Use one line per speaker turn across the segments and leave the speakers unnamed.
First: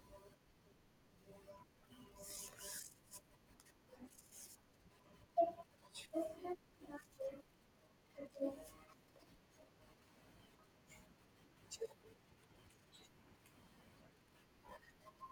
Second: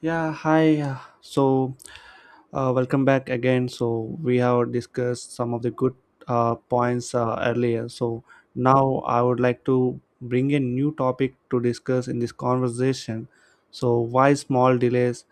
Yeah, hi. So, Welcome back again. So, we have discussed some of the good points earlier. So, now I would like to bring a new topic to discuss in this conversation. So, why small delays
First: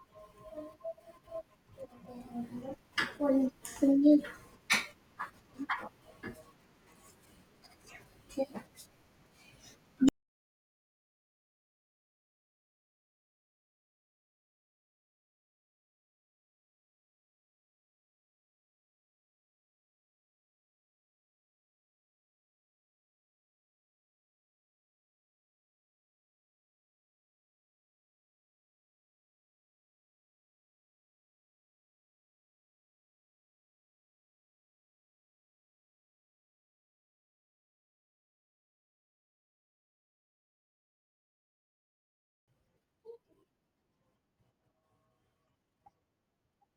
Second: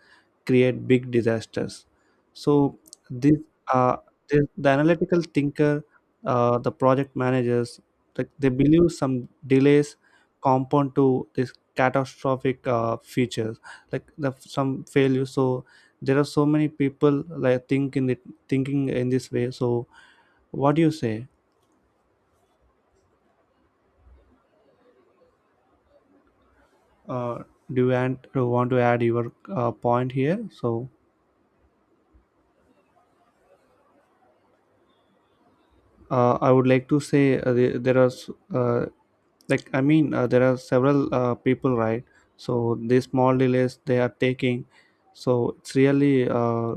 create big disasters. So this, uh, the analytical thinker, the project managers, like they believe some delays compound to this catastrophic features, like the, some failure. So there are so many people like thinking in this way. So what do you say? Uh, do you want to add your point here? So I would like to say the- there are s- uh, like I mean there are several people right, so these small delays they are taking, so it's really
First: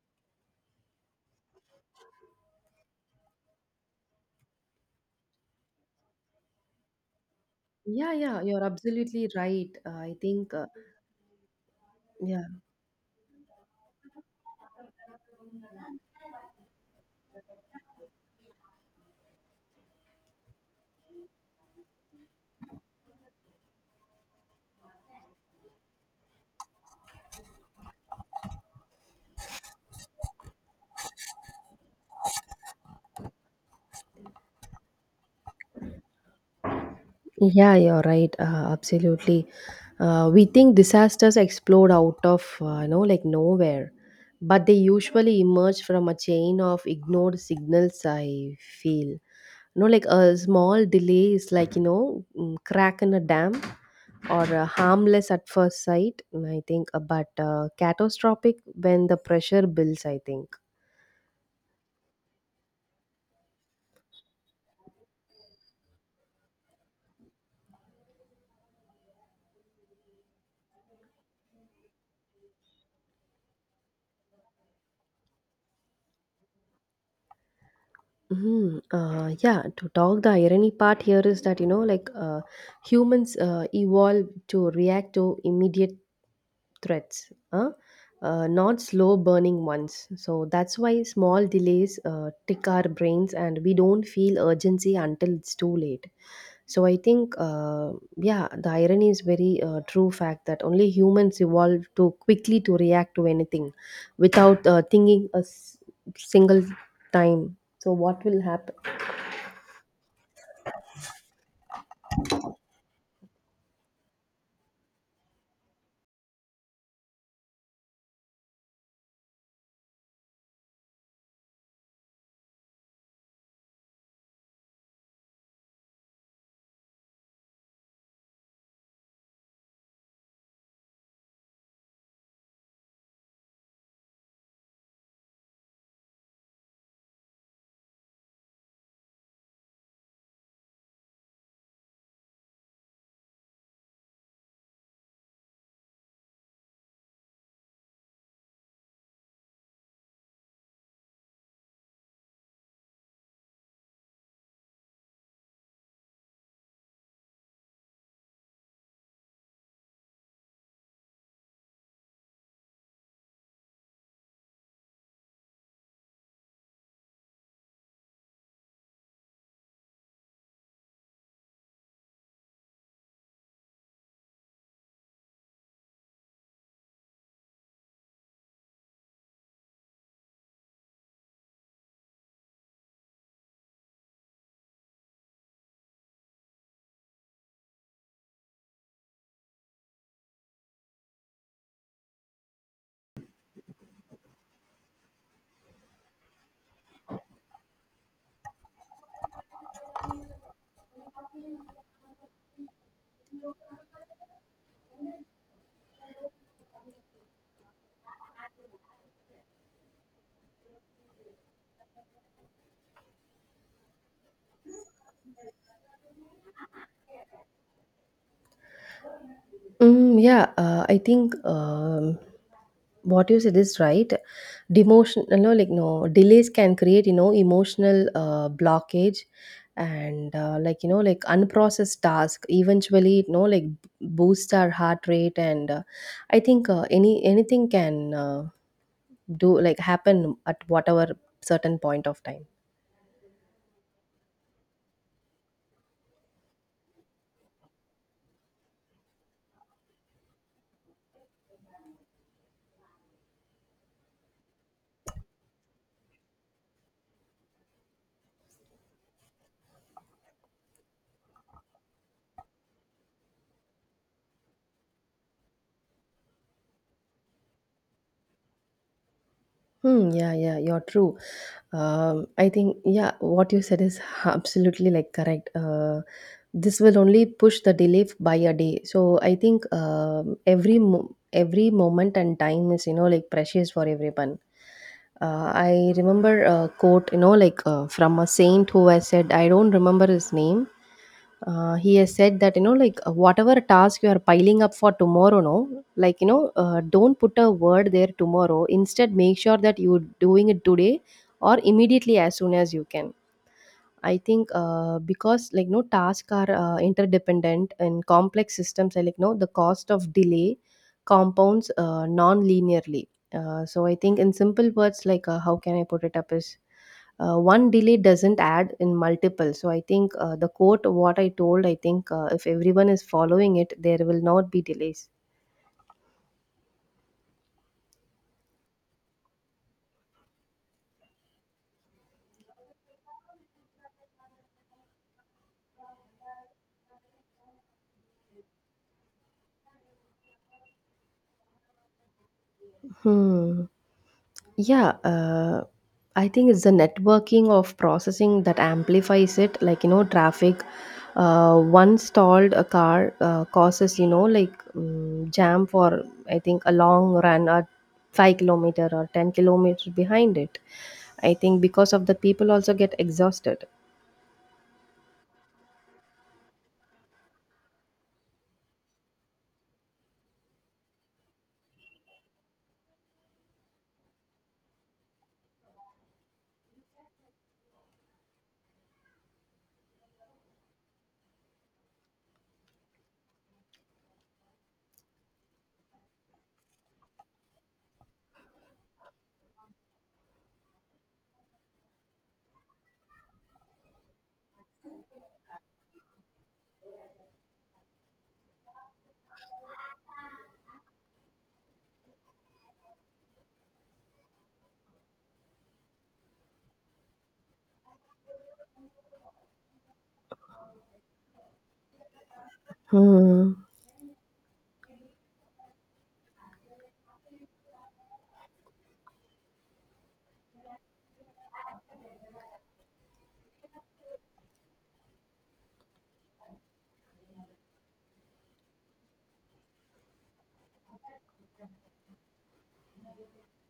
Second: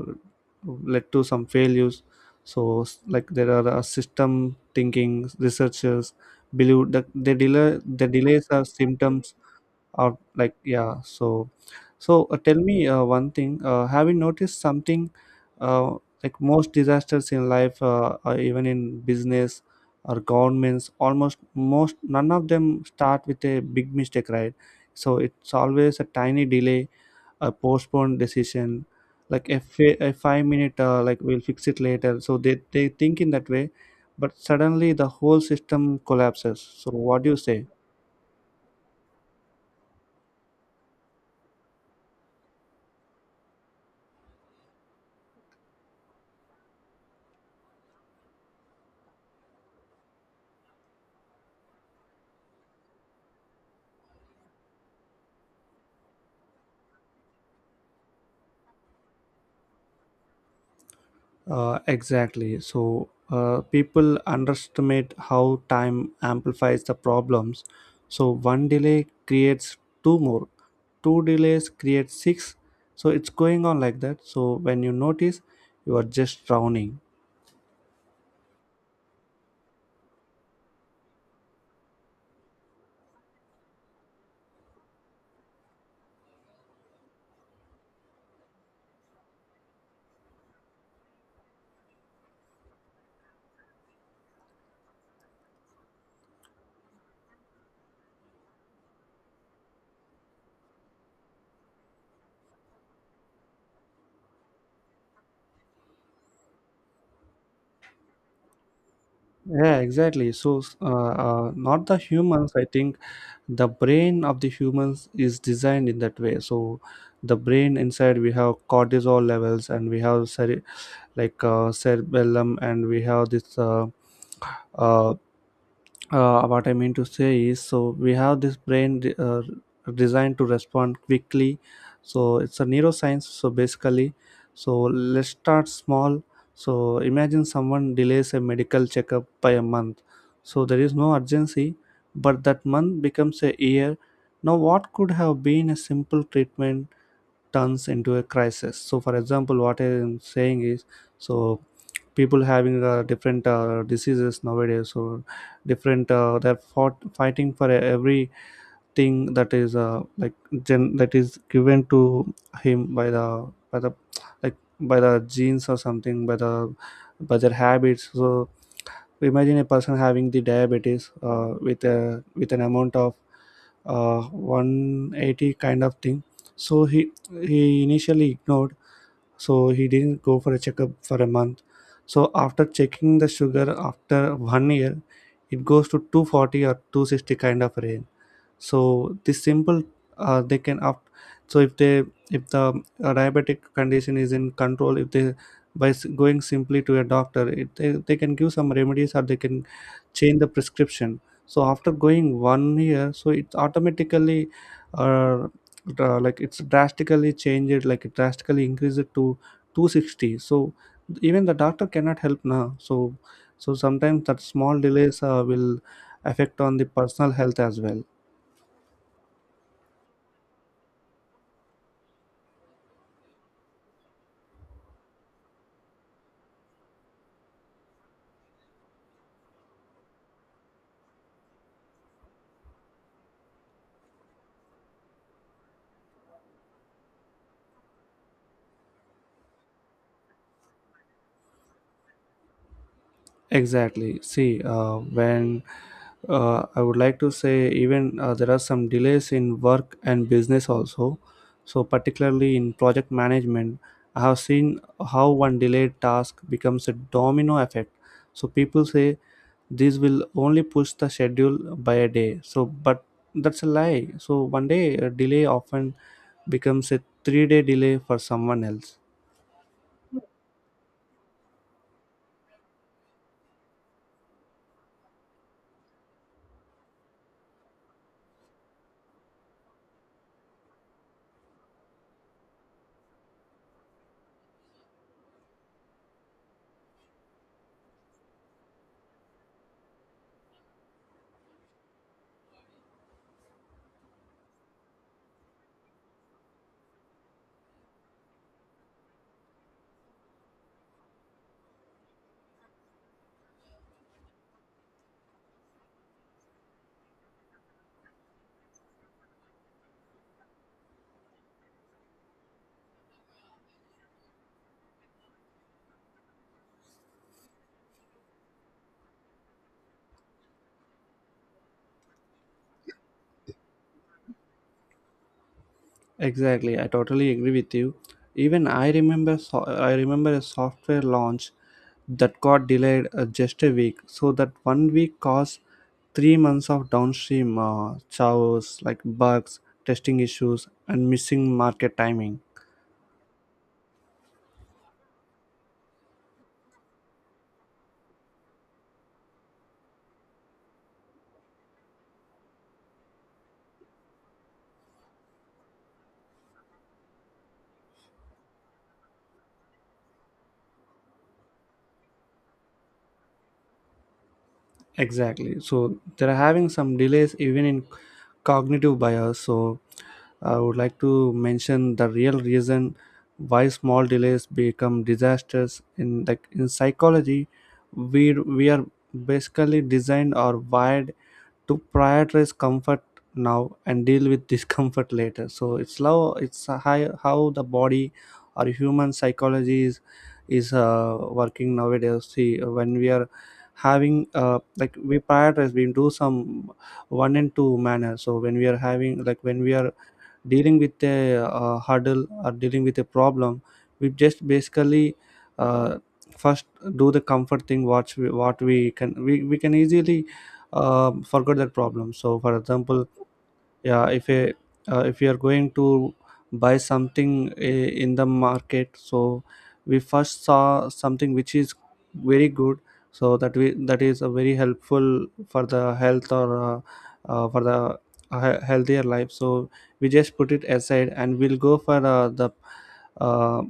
led to some failures. So like there are system thinking researchers believe that the delay the
Yeah, yeah,
delays
you're
are
absolutely
symptoms
right. Uh, I
or
think,
like,
uh,
yeah, so so
yeah,
tell me one thing, have you noticed something, uh, like most disasters in life or even in business or governments, almost most none of them start with a big mistake, right? So it's always a tiny delay, a postponed decision, like a 5 minute like we'll fix it later, so they think in that way. But suddenly the whole system collapses, so what do you say?
yeah, you're right. Absolutely. We think disasters explode out of, you know, like nowhere, but they usually emerge from a chain of ignored signals, I feel. You know, like a small delay is like, you know, mm, crack in a dam or harmless at first sight, but catastrophic when the pressure builds, I think.
Exactly. So people underestimate how time amplifies the problems. So one delay creates two more, two delays create six. So it's going on like that. So when you notice, you are just drowning.
Mhm. The irony part here is that, you know, humans evolved to react to immediate threats, huh? Not slow burning ones. So that's why small delays tick our brains and we don't feel urgency until it's too late. So I think yeah, the irony is very true fact that only humans evolved to quickly to react to anything without thinking single time. So what will happen?
Yeah, exactly. Not the humans. I think the brain of the humans is designed in that way. So, the brain inside, we have cortisol levels, and we have cerebellum, and we have this. Uh, what I mean to say is, so we have this brain designed to respond quickly. So it's a neuroscience. So basically, so let's start small. So imagine someone delays a medical checkup by a month. So there is no urgency, but that month becomes a year. Now, what could have been a simple treatment turns into a crisis. So for example what I'm saying is, so people having different diseases nowadays, or different fighting for everything that is like that is given to him by by the like the genes, or something by the, by their habits. So so, imagine a person having the diabetes uh, with an amount of 180 kind of thing. So he initially ignored, so he didn't go for a checkup for a month. So after checking the sugar after one year, it goes to 240 or 260 kind of range. So this simple, they can up so if they if the diabetic condition is in control, if they by going simply to a doctor, they can give some remedies or they can change the prescription. So after going one year, so it's automatically uh, dra- like it's drastically changed it like it drastically increased it to 260. So even the doctor cannot help now. So so sometimes that small delays will affect on the personal health as well.
Yeah, I think what you said is right. Demotion, no, like no delays can create, you know, emotional blockage, and like you know, like unprocessed task. Eventually, you know, like boost our heart rate, and I think any anything can do like happen at whatever certain point of time.
Exactly. See, when I would like to say, even there are some delays in work and business also. So, particularly in project management, I have seen how one delayed task becomes a domino effect. So, people say this will only push the schedule by a day. So, but that's a lie. So, one day a delay often becomes a 3 day delay for someone else.
Hmm, yeah, yeah, you're true. I think, yeah, what you said is absolutely like correct. This will only push the delay by a day. So I think every moment and time is you know like precious for everyone. I remember a quote you know from a saint who I said I don't remember his name, he has said that you know whatever task you are piling up for tomorrow no like you know don't put a word there tomorrow instead make sure that you're doing it today or immediately as soon as you can. I think because like no tasks are interdependent in complex systems, I like no the cost of delay compounds non-linearly. So I think in simple words, how can I put it up is one delay doesn't add in multiple. So I think the quote what I told, I think if everyone is following it, there will not be delays.
Exactly, I totally agree with you. Even I remember, I remember a software launch that got delayed just a week. So that one week caused 3 months of downstream chaos like bugs, testing issues, and missing market timing.
Hmm. Yeah, I think it's the networking of processing that amplifies it. Like, you know, traffic, one stalled a car causes, you know, like jam for, I think, a long run or 5 kilometer or 10-kilometer behind it. I think because of the people also get exhausted.
Exactly. So they're having some delays even in cognitive bias. So I would like to mention the real reason why small delays become disasters in, like in psychology, we are basically designed or wired to prioritize comfort now and deal with discomfort later. So it's how, it's a high, how the body or human psychology is working nowadays. See, when we are having, like we prioritize, we do some one and two manner. So when we are having like, when we are dealing with a hurdle or dealing with a problem, we just basically uh, first do the comfort thing, what we, we can easily forget that problem. So for example,
Hmm.
yeah, if a if you are going to buy something in the market, so we first saw something which is very good, so that we that is a very helpful for the health or for the healthier life. So we just put it aside and we'll go for the uh,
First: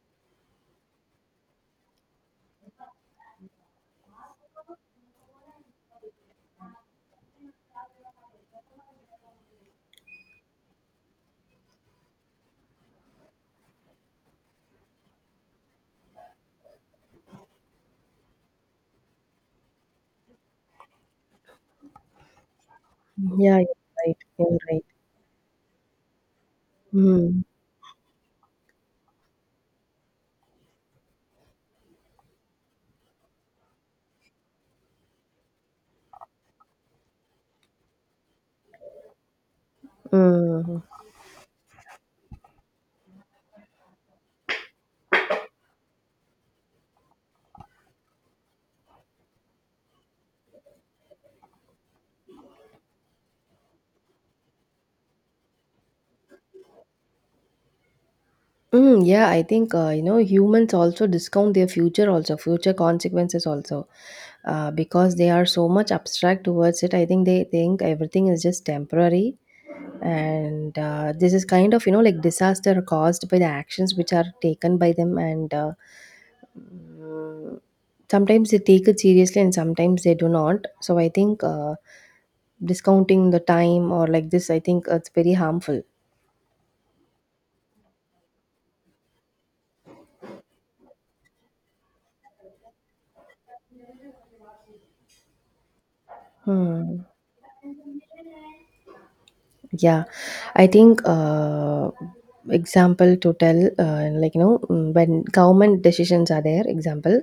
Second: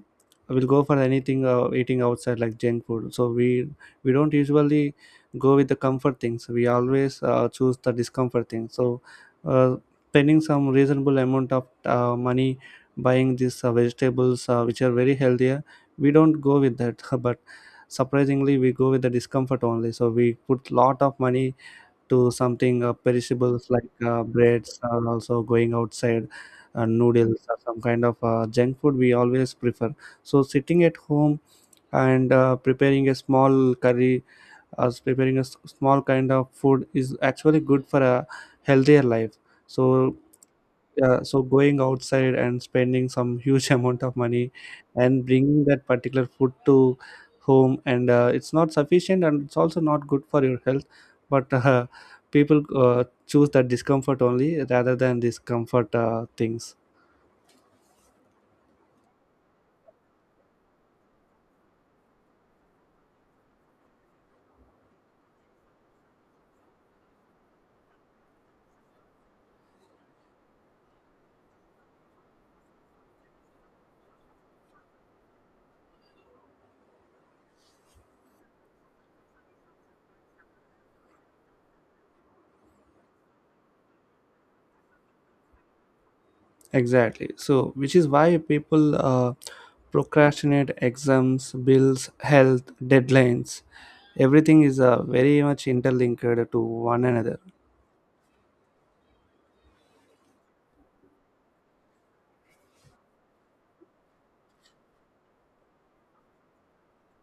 we'll go for anything eating outside like junk food. So we don't usually go with the comfort things, we always choose the discomfort things. So uh, spending some reasonable amount of money buying these vegetables which are very healthier, we don't go with that, but surprisingly we go with the discomfort only. So we put lot of money to something
Yeah, you're
perishables like
right. You're
breads,
right.
or also going outside
Hmm.
noodles or some kind of junk food we always prefer. So sitting at home and preparing a small curry or preparing a small kind of food is actually good for a healthier life. So
Hmm.
yeah, so going outside and spending some huge amount of money and bringing that particular food to home, and it's not sufficient and it's also not good for your health. But people choose that discomfort only, rather than these comfort things.
Yeah, I think you know humans also discount their future also future consequences also because they are so much abstract towards it. I think they think everything is just temporary, and this is kind of you know like disaster caused by the actions which are taken by them, and sometimes they take it seriously and sometimes they do not. So I think discounting the time or like this, I think it's very harmful.
Exactly. So which is why people procrastinate exams, bills, health, deadlines. Everything is very much interlinked to
Hmm.
one another.
Yeah, I think example to tell like you know mm, when government decisions are there. Example,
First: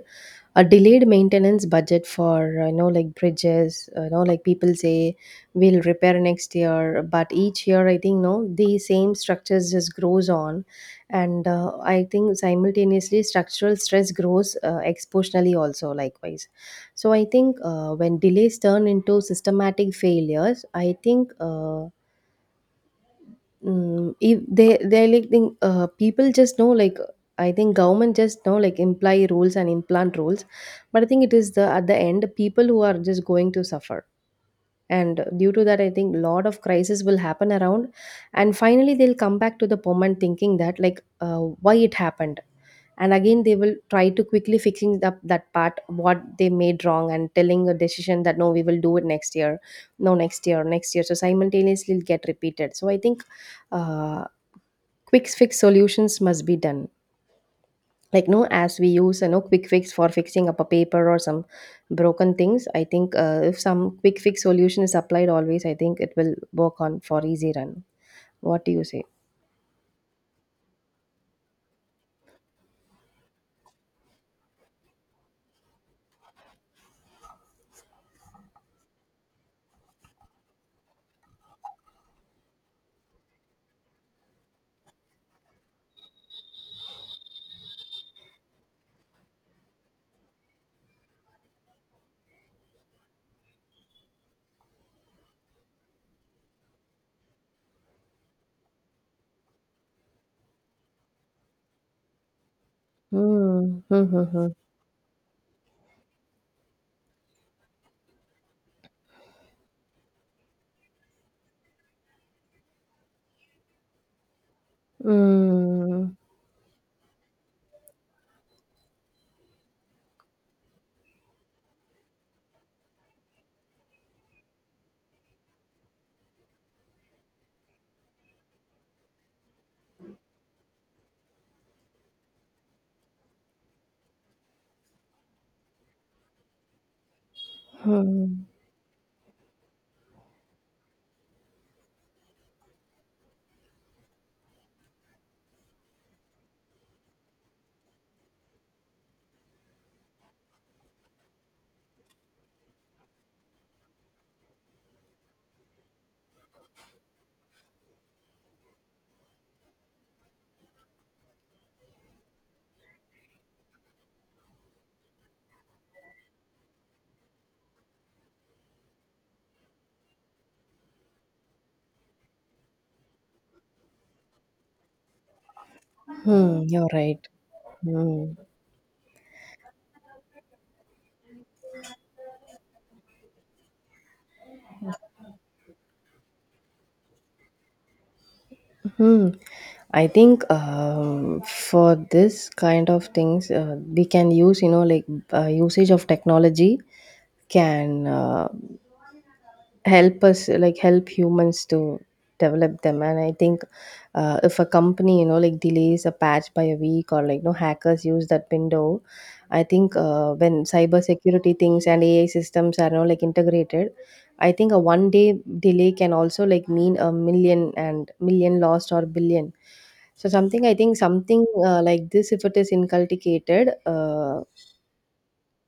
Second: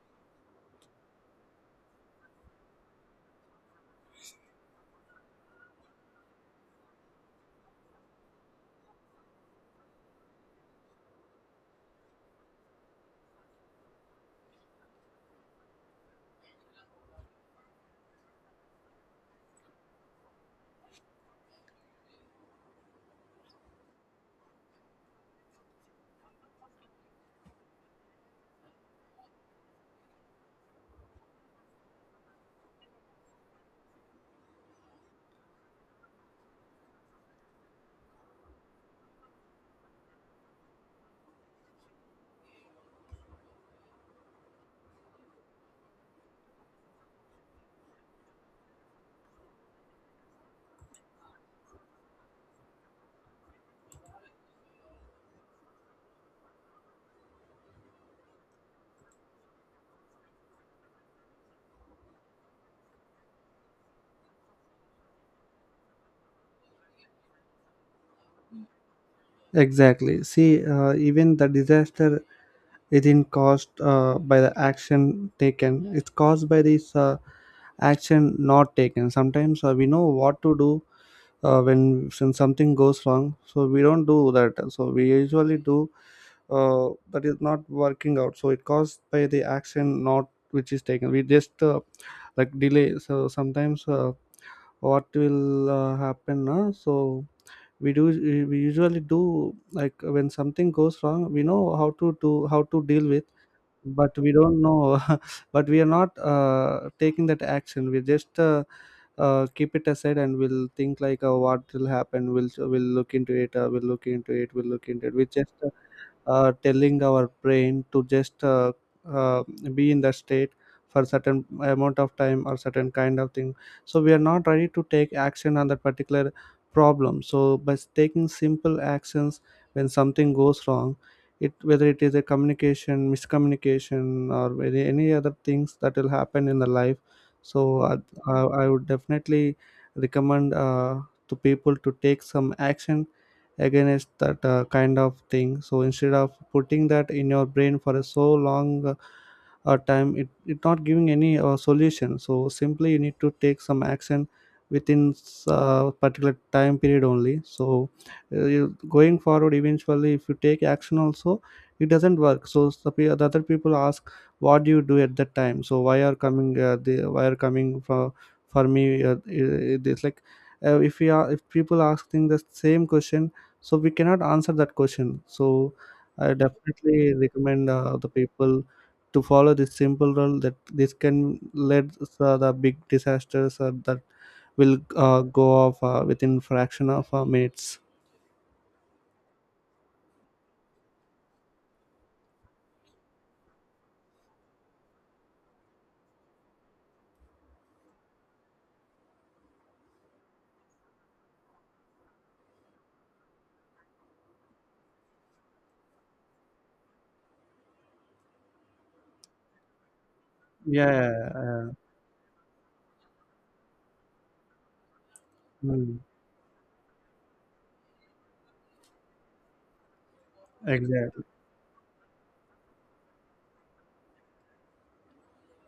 a delayed maintenance budget for you know like bridges. You know like people say we'll repair next year, but each year I think no the same structures just grows on, and I think simultaneously structural stress grows exponentially also likewise. So I think when delays turn into systematic failures, I think. Mm, if they like think people just know like I think government just know like imply rules and implant rules, but I think it is the at the end people who are just going to suffer, and due to that I think lot of crisis will happen around, and finally they'll come back to the moment thinking that why it happened, and again they will try to quickly fixing up that part what they made wrong and telling a decision that no we will do it next year, no next year next year so simultaneously it'll get repeated. So I think. Uh, quick fix solutions must be done like no as we use you know quick fix for fixing up a paper or some broken things. I think if some quick fix solution is applied always I think it will work on for easy run. What do you say?
Exactly. See, even the disaster isn't caused by the action taken, it's caused by this action not taken. Sometimes we know what to do when something goes wrong, so we don't do that. So we usually do that is not working out. So it caused by the action not which is taken. We just like delay. So sometimes what will happen now? So we do we usually do, like when something goes wrong we know how to do, how to deal with,
Hmm. Hmm.
but we
Hmm.
don't know. But we are not taking that action. We just keep it aside and we'll think like, what will happen, we'll look into it, we'll look into it. We just
Hmm.
telling our brain to just uh, be in that state for certain amount of time or certain kind of thing. So we are not ready to take action on that particular problem. So by taking simple actions when something goes wrong, it whether it is a communication, miscommunication, or any other things that will happen in the life. so
Hmm.
i, I,
Hmm.
I would definitely recommend to people to take some action against that kind of thing. So instead of putting that in your brain for a so long time, it not giving any solution. So simply you need to take some action within particular time period only. So going forward, eventually if you take action also it doesn't work. So the other people ask, what do you do at that time? So why are coming they why are coming for me? It's like, if you are, if people asking the same question, so we cannot answer that question. So I
Hmm. You're
definitely
right.
recommend the
Hmm.
people to follow this simple rule, that this can lead the big disasters that will go off within fraction of minutes.
Hmm. I think for this kind of things, we can use, you know, like usage of technology can help us like help humans to develop them, and I think if a company you know like delays a patch by a week or like no hackers use that window. I think when cyber
yeah
security
uh,
things and ai systems are now like integrated, I think a 1 day delay
mm,
can also like mean a million and million lost or billion. So something I think
exactly
something like this if it is inculcated, uh,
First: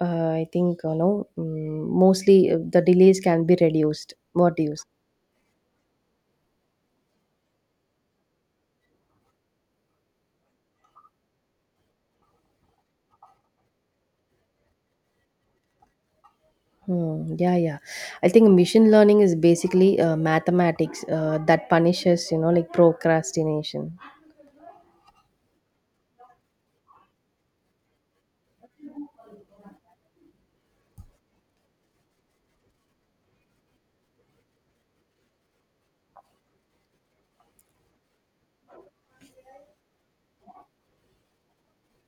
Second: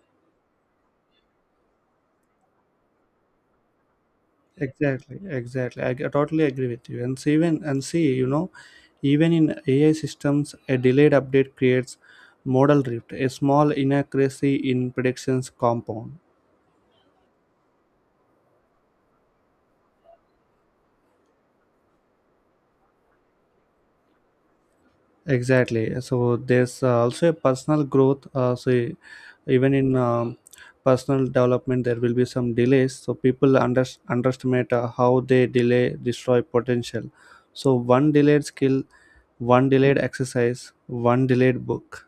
uh, I think you know mm, mostly the delays can be reduced. What do you say?
exactly, I totally agree with you. And see, even, and see you know, even in AI systems a delayed update creates model drift, a small inaccuracy in predictions compound.
Hmm. Yeah, yeah. I think machine learning is basically mathematics that punishes, you know, like procrastination.
Exactly. So there's also a personal growth. Even in personal development, there will be some delays. So people underestimate how they delay destroy potential. So one delayed skill, one delayed exercise, one delayed book.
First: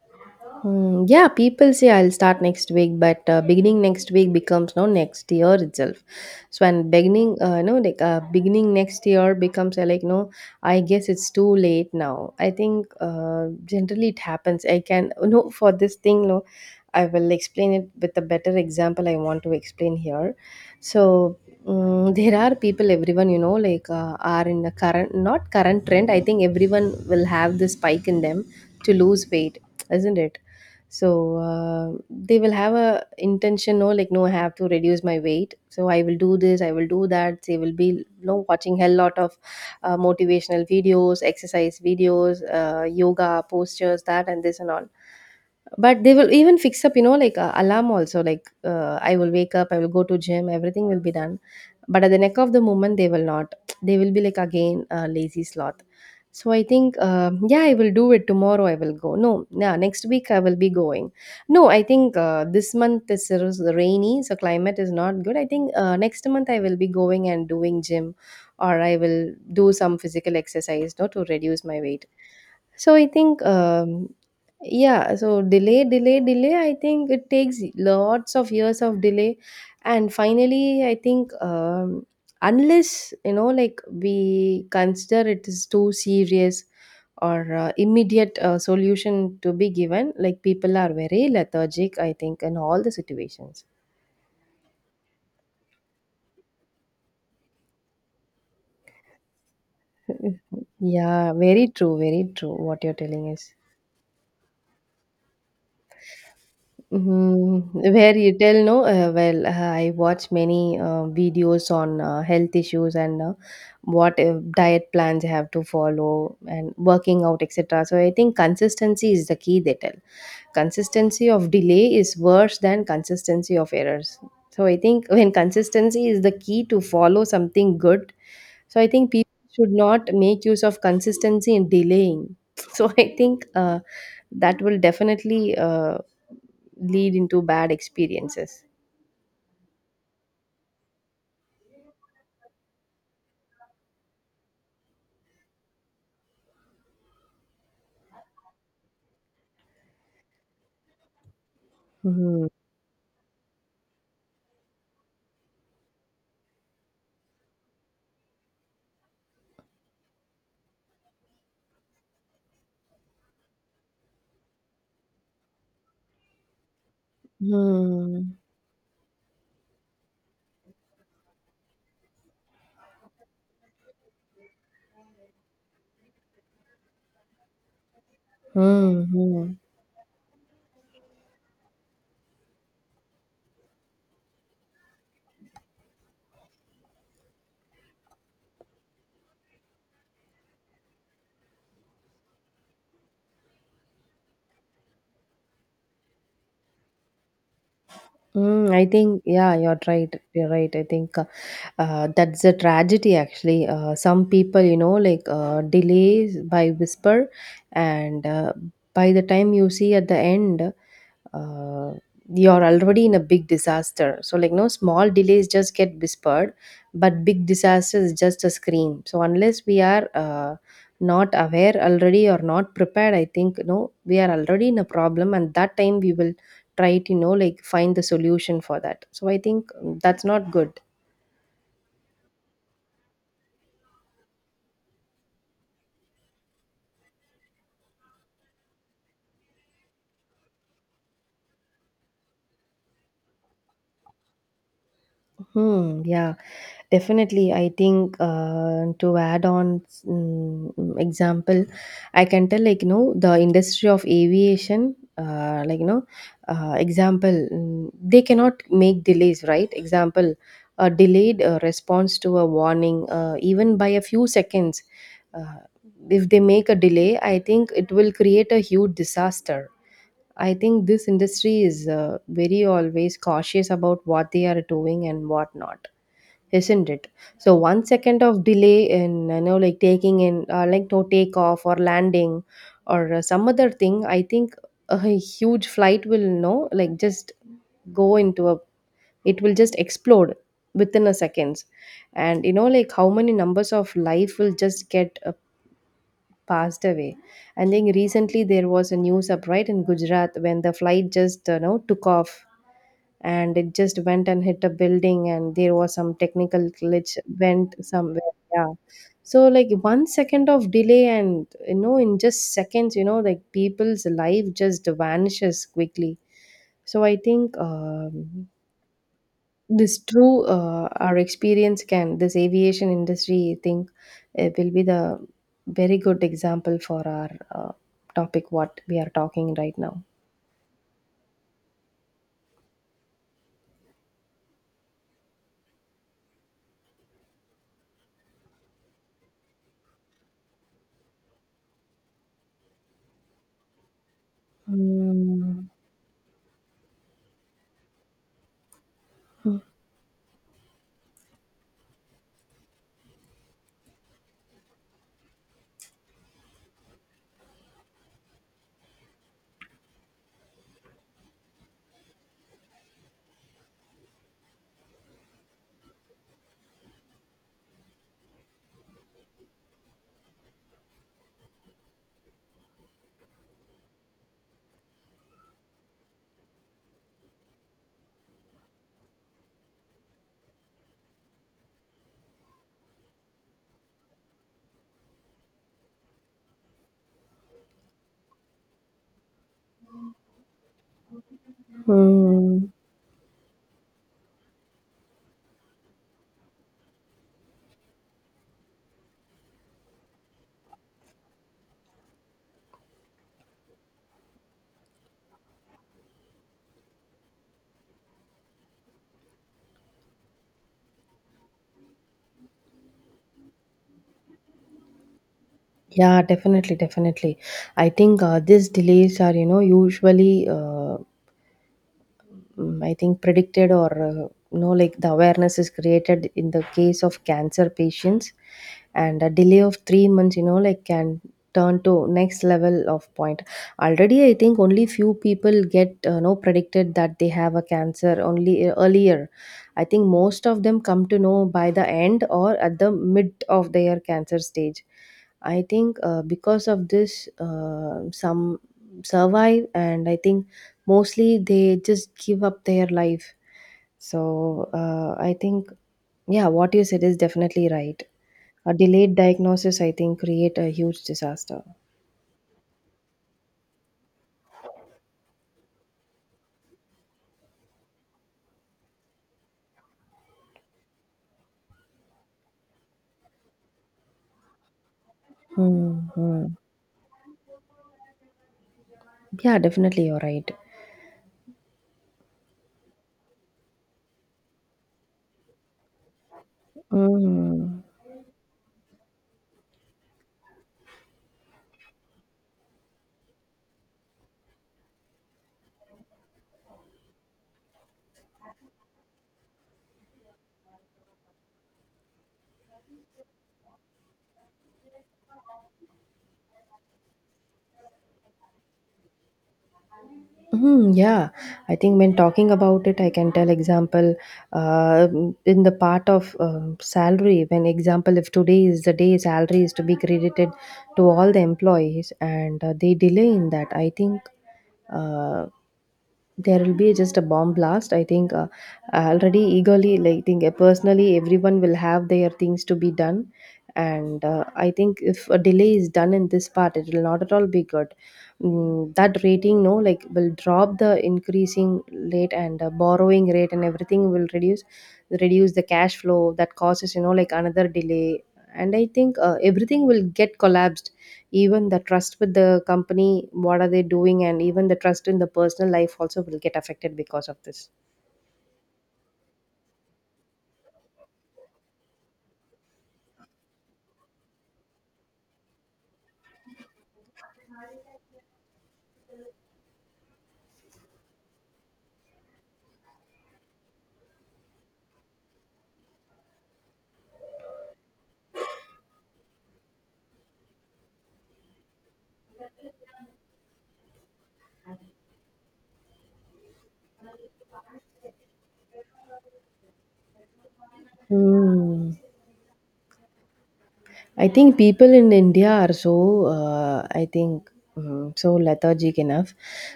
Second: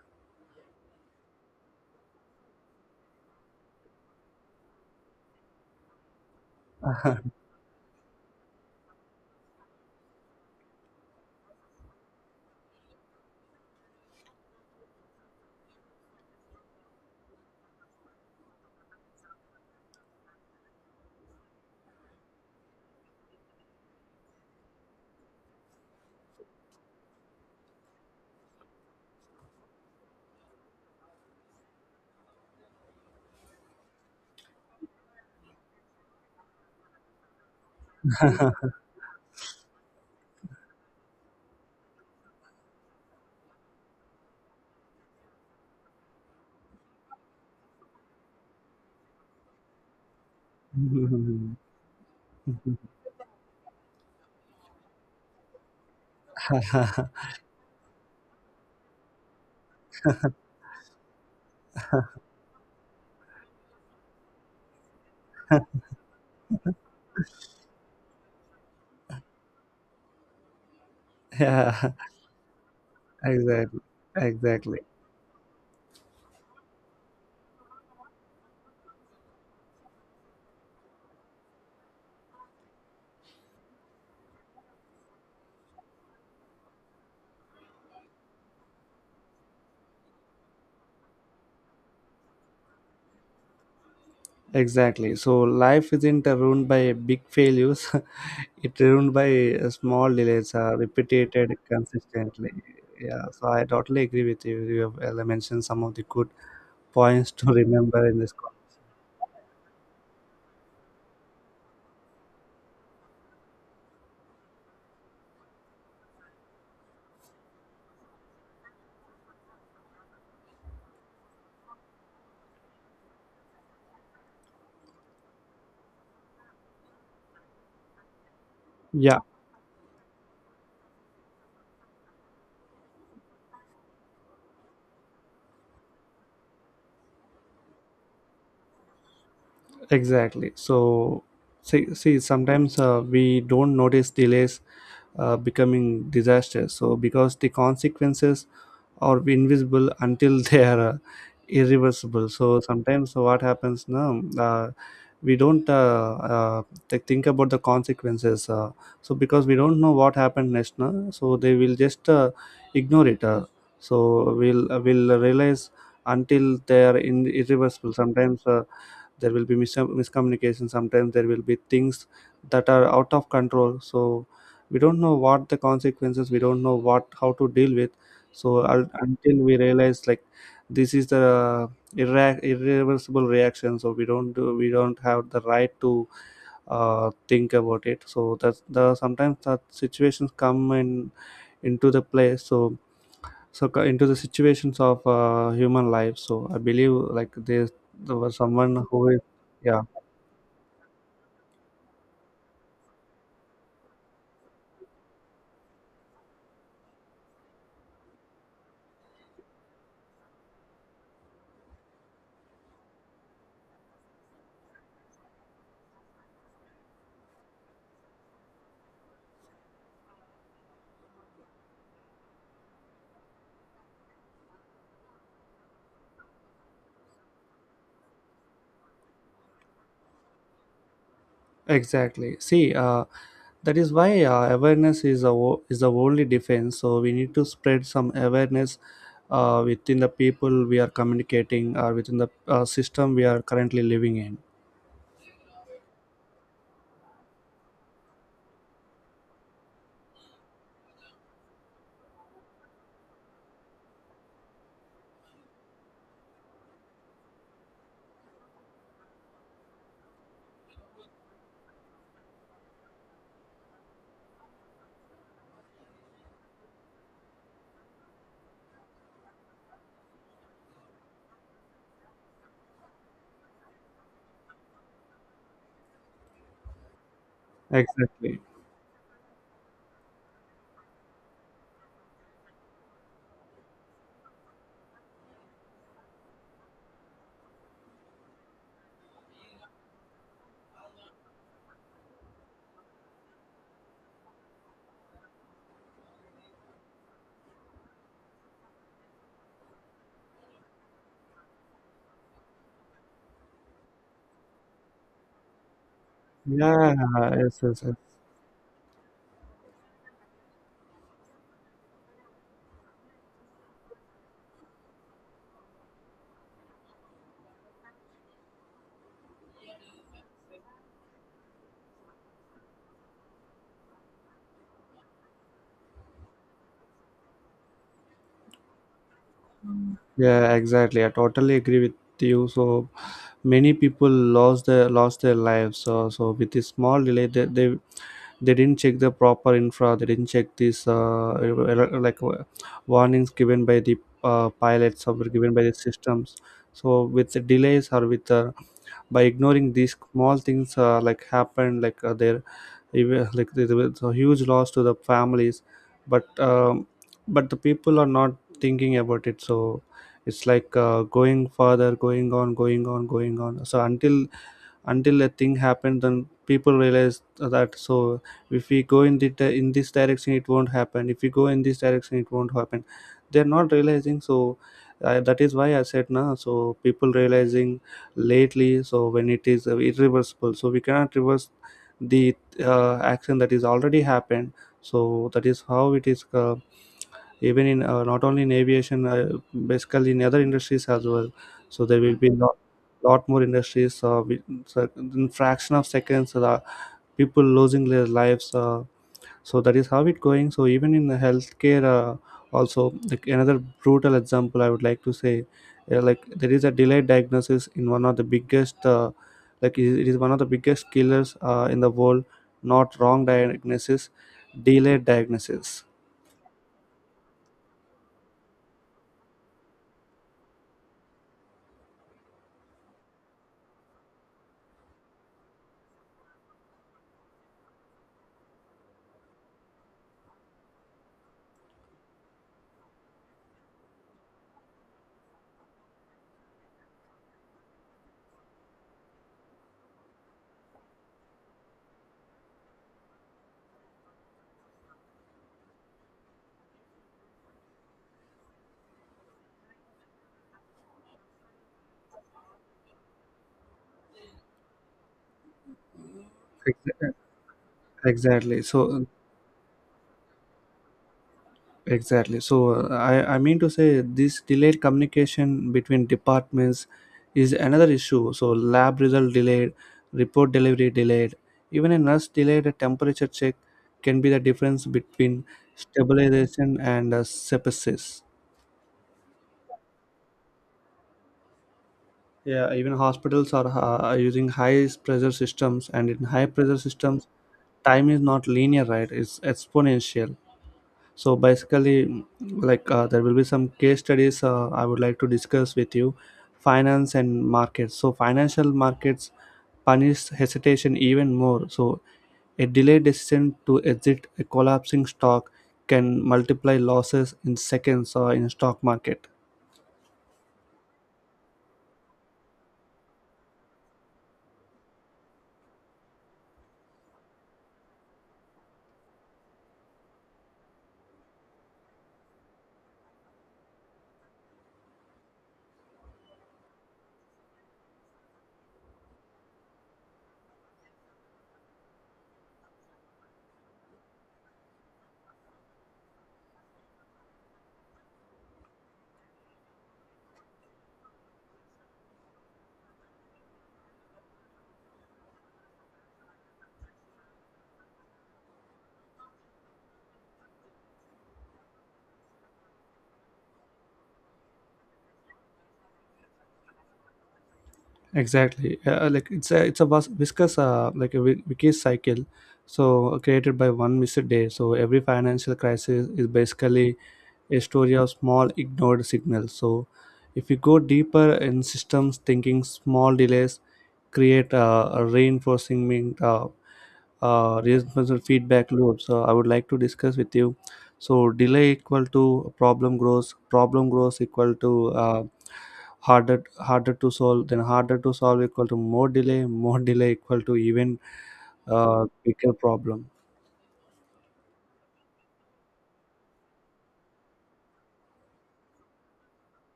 Hmm, yeah, people say I'll start next week, but beginning next week becomes no next year itself. So and beginning, no, like beginning next year becomes like no. I guess it's too late now. I think generally it happens. I can no for this thing no. I will explain it with a better example. I want to explain here. So mm there are people, everyone you know, like are in the current not current trend. I think everyone will have this spike in them to lose weight, isn't it? So they will have a intention no like no I have to reduce my weight so I will do this I will do that. They will be you know watching hell lot of motivational videos, exercise videos, yoga postures, that and this and all. But they will even fix up you know like alarm also like I will wake up I will go to gym everything will be done, but at the neck of the moment they will not, they will be like again a lazy sloth. So I think yeah I will do it tomorrow, I will go no yeah next week I will be going. No i think this month is rainy so climate is not good. I think next month I will be going and doing gym or I will do some physical exercise no to reduce my
Yeah.
weight. so i think
Exactly.
um,
Exactly.
yeah, so delay, delay, delay. I think it takes lots of years of delay, and finally, I think unless you know, like we consider it is too serious or immediate solution to be given, like people are very lethargic. I think in all the situations.
Exactly. So life isn't ruined by big failures. It ruined by small delays are
Yeah,
repeated
very true, very
consistently.
true. What you're
Yeah,
telling
so
is.
I totally agree with you. You have mentioned some of the good points to
Mhm,
remember
where
in this
you
call.
tell no, well, I watch many videos on health issues and what diet plans you have to follow and working out, etc. So I think consistency is the key. They tell consistency of delay is worse than consistency of errors. So I think when consistency is the key to follow something good, so I think
Yeah,
people should not make use of consistency in delaying. So I think that will definitely. Lead into bad experiences.
exactly. See, sometimes we don't notice delays becoming disasters, so because the consequences are invisible until they are irreversible.
Mm-hmm.
So sometimes what happens now, we don't think about the consequences, so because we don't know what happened next, no? So they will just ignore it. So we'll will realize until they are in irreversible. Sometimes there will be miscommunication. Sometimes there will be things that are out of control, so we don't know what the consequences, we don't know what, how to deal with. So until
Mm-hmm.
we realize, like, this is the irreversible reaction, so we don't do, we don't have the right to think about it. So that's the, sometimes that situations come in into the play. So into the situations of human life. So I believe, like, there was
Mm,
someone
I
who is,
think, yeah, you're
yeah.
right. You're right. I think that's a tragedy, actually. Some people, you know, like delays by whisper, and by the time you see at the end, uh, you're already in a big disaster so like no small delays just get whispered but big disaster is just a scream. So unless we are not aware already or not prepared I think no we are already in a problem and that time we will try to you know like find the solution for that. So I think mm, that's not good.
Exactly. See, that is why awareness is is the only defense. So we need to spread some awareness within the people we are communicating, or within the system we are currently living in.
Hmm, yeah, definitely. I think to add on mm, example, I can tell like you know the industry of aviation, like you know, example mm, they cannot make delays, right? Example, a delayed response to a warning, even by a few seconds. Uh, if they make a delay, I think it will create a huge disaster. I think this industry is very always cautious about what they are doing and what not, isn't it? So 1 second
Exactly.
of delay in taking in like no takeoff or landing or some other thing, I think a huge flight will just go into a it will just explode within a seconds. And you know like how many numbers of life will just get passed away. I think recently there was a news up right in Gujarat when the flight just you know took off and it just went and hit a building, and there was some technical
Yeah.
glitch
Yes,
went
yes, yes.
somewhere. Yeah. So like 1 second of delay, and you know in just seconds you know like people's life just vanishes quickly. So I think this true our experience can this aviation industry, I think it will be the very good example for our uh, topic what we are talking right now.
Yeah, exactly. I totally agree with you. So many people lost their, lost their lives. So, so with this small delay, they didn't check the proper infra, they didn't check this like warnings given by the pilots, or were given by
Mm.
the systems. So with the delays, or with by ignoring these small things, like happened, like there, even like there was a huge loss to the families, but um, but the people are not thinking about it. So it's like going further, going on so until a thing happened, then people realize that. So if we go in the, in this direction, it won't happen. If we go in this direction, it won't happen. They're not realizing. So that is why I said, now so people realizing lately, so when it is irreversible, so we cannot reverse the action that is already happened. So that is how it is, even in not only in aviation, basically in other industries as well. So there will be lot,
Mm.
lot more industries so in fraction of seconds, people losing their lives, so that is how it going. So even in the healthcare also, like, another brutal example I would like to say. Like, there is a delayed diagnosis in one of the biggest like, it is one of the biggest killers in the world. Not wrong diagnosis, delayed diagnosis.
Yeah, definitely, definitely, I think these delays are you know usually I think predicted or you know like the awareness is created in the case of cancer patients, and a delay of 3 months you know like can turn to next level of point. Already I think only few people get know predicted that they have a cancer only earlier. I think most of them come to know by the end or at the mid of their cancer stage. I think because of this, some survive, and I think mostly they just give up their life. So I think yeah what you said
Ex-
is definitely right.
exactly
A
so
delayed diagnosis I think create a huge disaster.
exactly. So I mean to say this delayed communication between departments is another issue. So lab result delayed, report delivery delayed, even a nurse delayed a temperature check can be the difference between
Hmm.
stabilization and sepsis.
Yeah, definitely, you're right.
Yeah, even hospitals are using high pressure systems, and in high pressure systems,
Mm.
time is not linear, right? It's exponential. So basically, like there will be some case studies I would like to discuss with you. Finance and markets. So financial markets punish hesitation even more. So a delayed decision to exit a collapsing stock can multiply losses in seconds, in stock market.
Mm, yeah, I think when talking about it, I can tell example uh, in the part of salary. When example, if today is the day salary is to be credited to all the employees, and they delay in that, I think uh, there will be just a bomb blast. I think already eagerly like think personally everyone will have their things to be done, and I think if a delay is done in this part it will not at all be good. Mm, that rating no like will drop the increasing rate, and borrowing rate and everything will reduce, reduce the cash flow that causes you know like another delay, and I think everything will get collapsed, even the trust with the company what are they doing, and even the trust in the personal life also will get affected because of this.
Exactly. Like, it's a viscous, like a vicious cycle, so created by one missed day. So every financial crisis is basically a story of small ignored signals. So if you go deeper in systems thinking, small delays create a reinforcement feedback loop. So I would like to discuss with you. So delay equal to problem grows equal to harder, harder to solve, then harder to solve equal to more delay equal to even
Hmm.
bigger problem.
I think people in India are so, I think, so lethargic enough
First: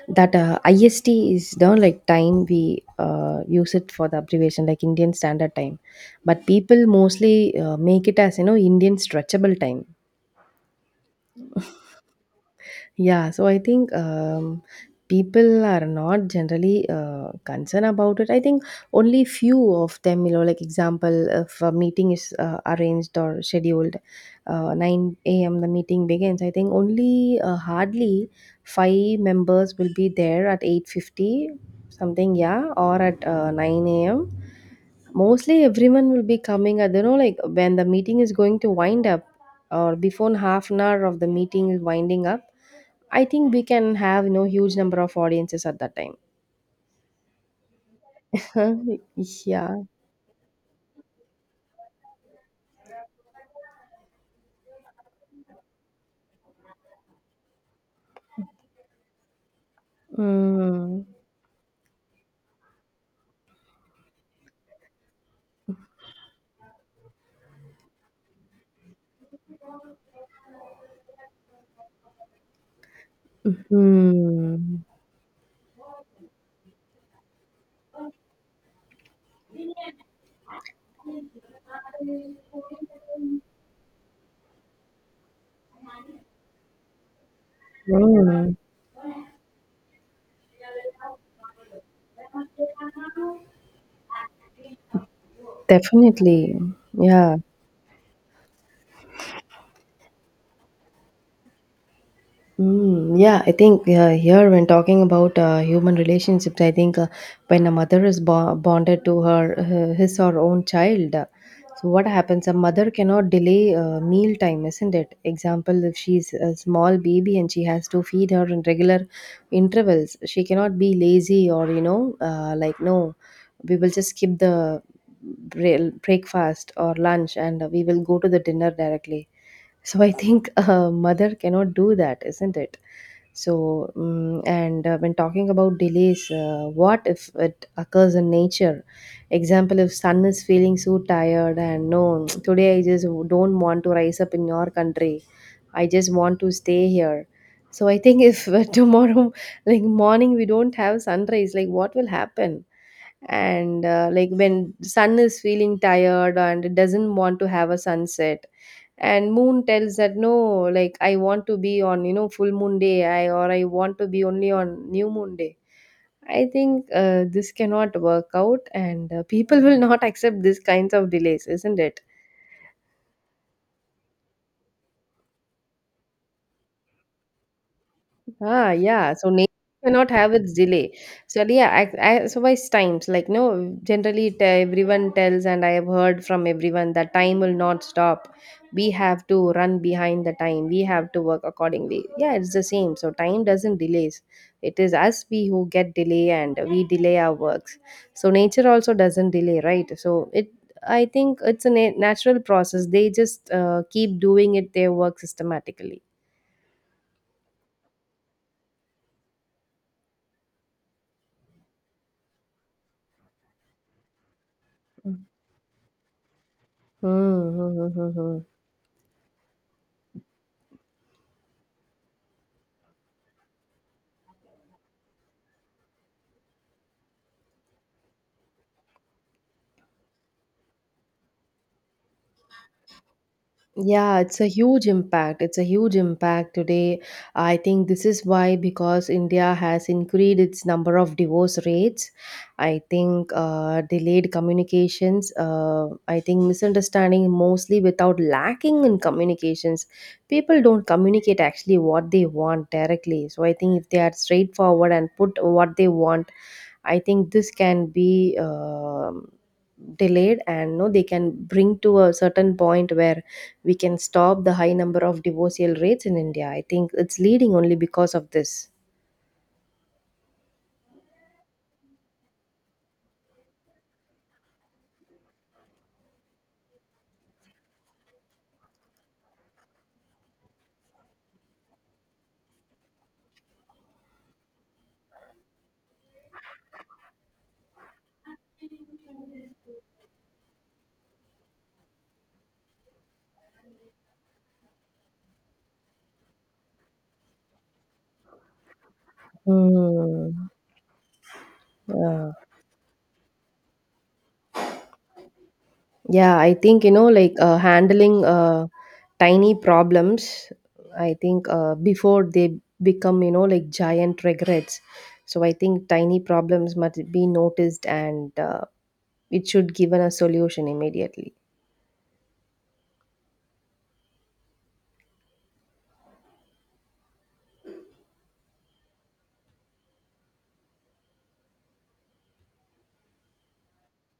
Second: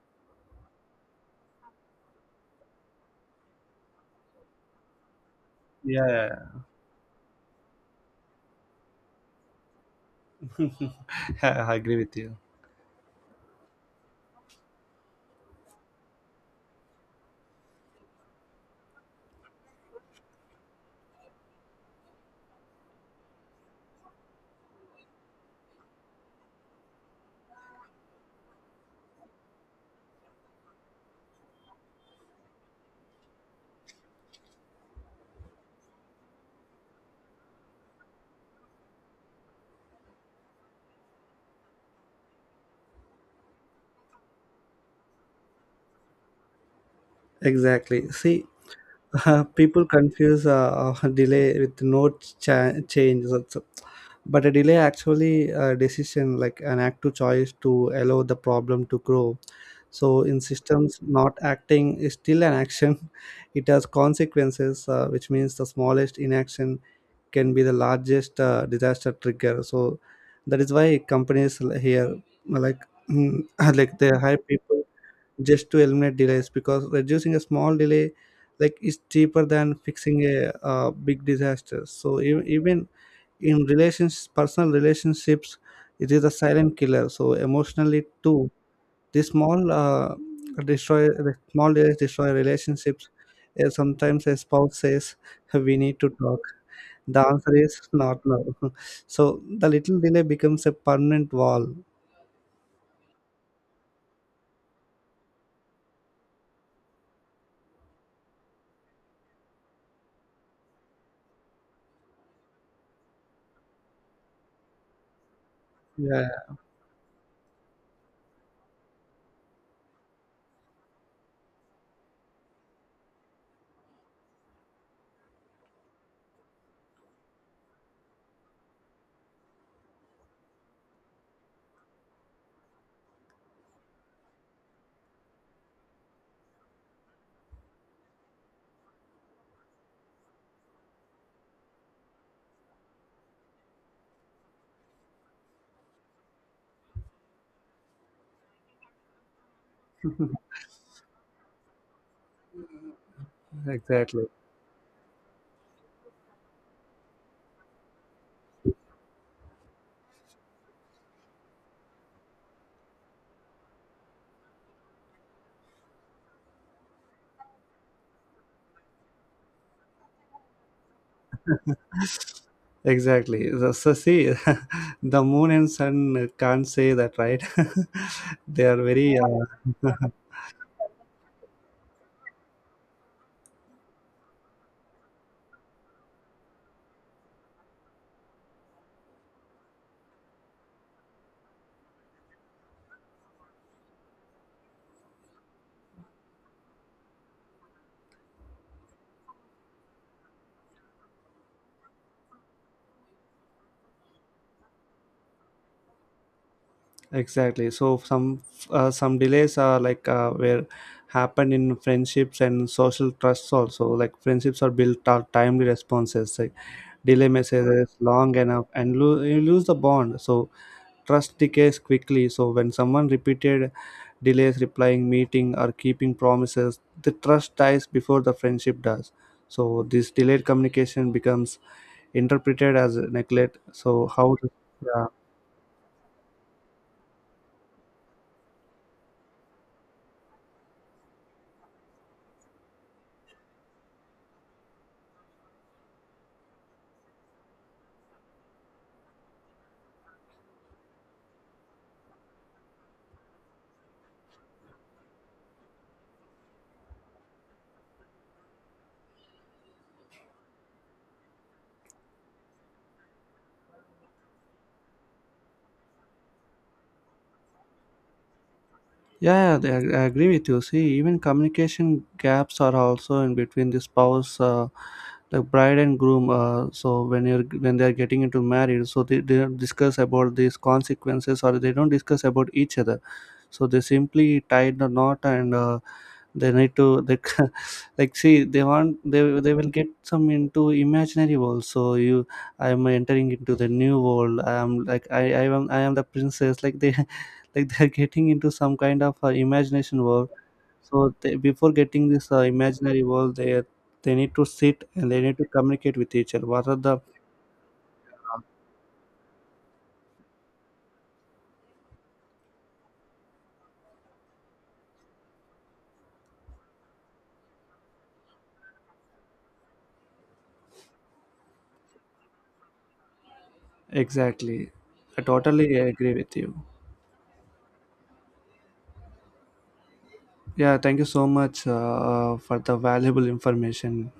that IST is down like time we use it for the abbreviation, like Indian Standard Time. But
Yeah,
people mostly make it as, you know, Indian stretchable time.
I agree with you.
Yeah, so I think people are not generally concerned about it. I think only few of them, you know, like example, if a meeting is arranged or scheduled, 9 a.m. the meeting begins. I think only hardly five members will be there at 8:50 something, yeah, or at 9 a.m. Mostly everyone will be coming at, you know, like when the meeting is going to wind up, or before half an hour of the meeting is winding up. I think we can have you know huge number of audiences at that time.
Exactly. See,
Yeah.
people confuse delay with no change also, but a delay actually a decision, like an act, to choice to allow the problem to grow. So in systems,
Mm.
not acting is still an action. It has consequences, which means the smallest inaction can be the largest disaster trigger. So that is why companies here, like, like, they hire
Mhm.
people just to eliminate delays, because reducing a small delay, like, is cheaper than fixing a, big disaster. So even in relations, personal relationships, it is a silent killer. So emotionally too,
Mm.
this small destroy the small delays destroy relationships. Sometimes a spouse says, "We need to talk."
Definitely.
The
Yeah.
answer is, "Not now." So the little delay becomes a permanent wall.
Mm, yeah, I think here when talking about human relationships, I think when a mother is bonded to her his or own child, so what happens? A mother cannot delay meal time, isn't it? Example, if she's
Yeah,
a small baby and she has to feed her in regular intervals, she cannot be lazy or you know like no, we will just skip the breakfast or lunch and we will go to the dinner directly, so I think a mother cannot do that, isn't it? So, mm and when talking about delays, what if it occurs in nature? Example, if sun is feeling so tired and no, today I just don't want to rise up in your country. I just want to stay here. So I think if tomorrow, like morning, we don't have sunrise, like what will happen? And
exactly.
like when sun is feeling tired and doesn't want to have a sunset, and moon tells that no like I want to be on you know full moon day I or I want to be only on new moon day, I think this cannot work out, and people will not accept these kinds of delays, isn't it?
Exactly. So, see, the moon and sun can't say that, right? They
Ah,
are
yeah.
very
So nature cannot have its delay. So yeah, I, so wise times like no. Generally, it, everyone tells, and I have heard from everyone that time will not stop. We have to run behind the time. We have to work accordingly. Yeah, it's the same. So time doesn't delays. It is us we who get delay, and we delay our works. So nature also doesn't delay, right? So it. I think it's a natural process. They just keep doing it their work systematically.
exactly. So some delays are like where happened in friendships and social trusts also. Like, friendships are built on timely responses. Like,
Hmm.
delay
Hmm, hmm,
messages
hmm,
long
hmm.
enough, and you lose the bond. So trust decays quickly. So when someone repeated delays replying, meeting, or keeping promises, the trust dies before the friendship does. So this delayed communication becomes interpreted as neglect. So
Yeah,
how?
it's a
To,
huge
yeah.
impact. It's a huge impact today. I think this is why because India has increased its number of divorce rates. I think delayed communications. I think misunderstanding mostly without lacking in communications. People don't communicate actually what they want directly. So I think if they are straightforward and put what they want, I think this can be. Delayed and no they can bring to a certain point where we can stop the high number of divorcial rates in India. I think it's leading only because of this.
Yeah, yeah, I agree with you. See, even communication gaps are also in between the spouse, the bride and groom. So when you're, when they're getting into marriage, so they don't discuss about these consequences, or they don't discuss about each other. So they simply tied the knot, and they need to they, like, see, they want, they will get some into imaginary world. So, you, I am entering into the new world, I am like, I am, I am the princess, like they, like they're getting into some kind of imagination world.
Hmm.
So they, before getting this
Yeah.
imaginary world, they need to sit and they need to communicate with each
Yeah,
other,
I
what are
think, you
the
know, like handling tiny problems, I think before they become, you know, like giant regrets. So I think tiny problems must be noticed, and it should given a solution immediately.
exactly. I totally agree with you. Yeah, thank you so much, for the valuable information.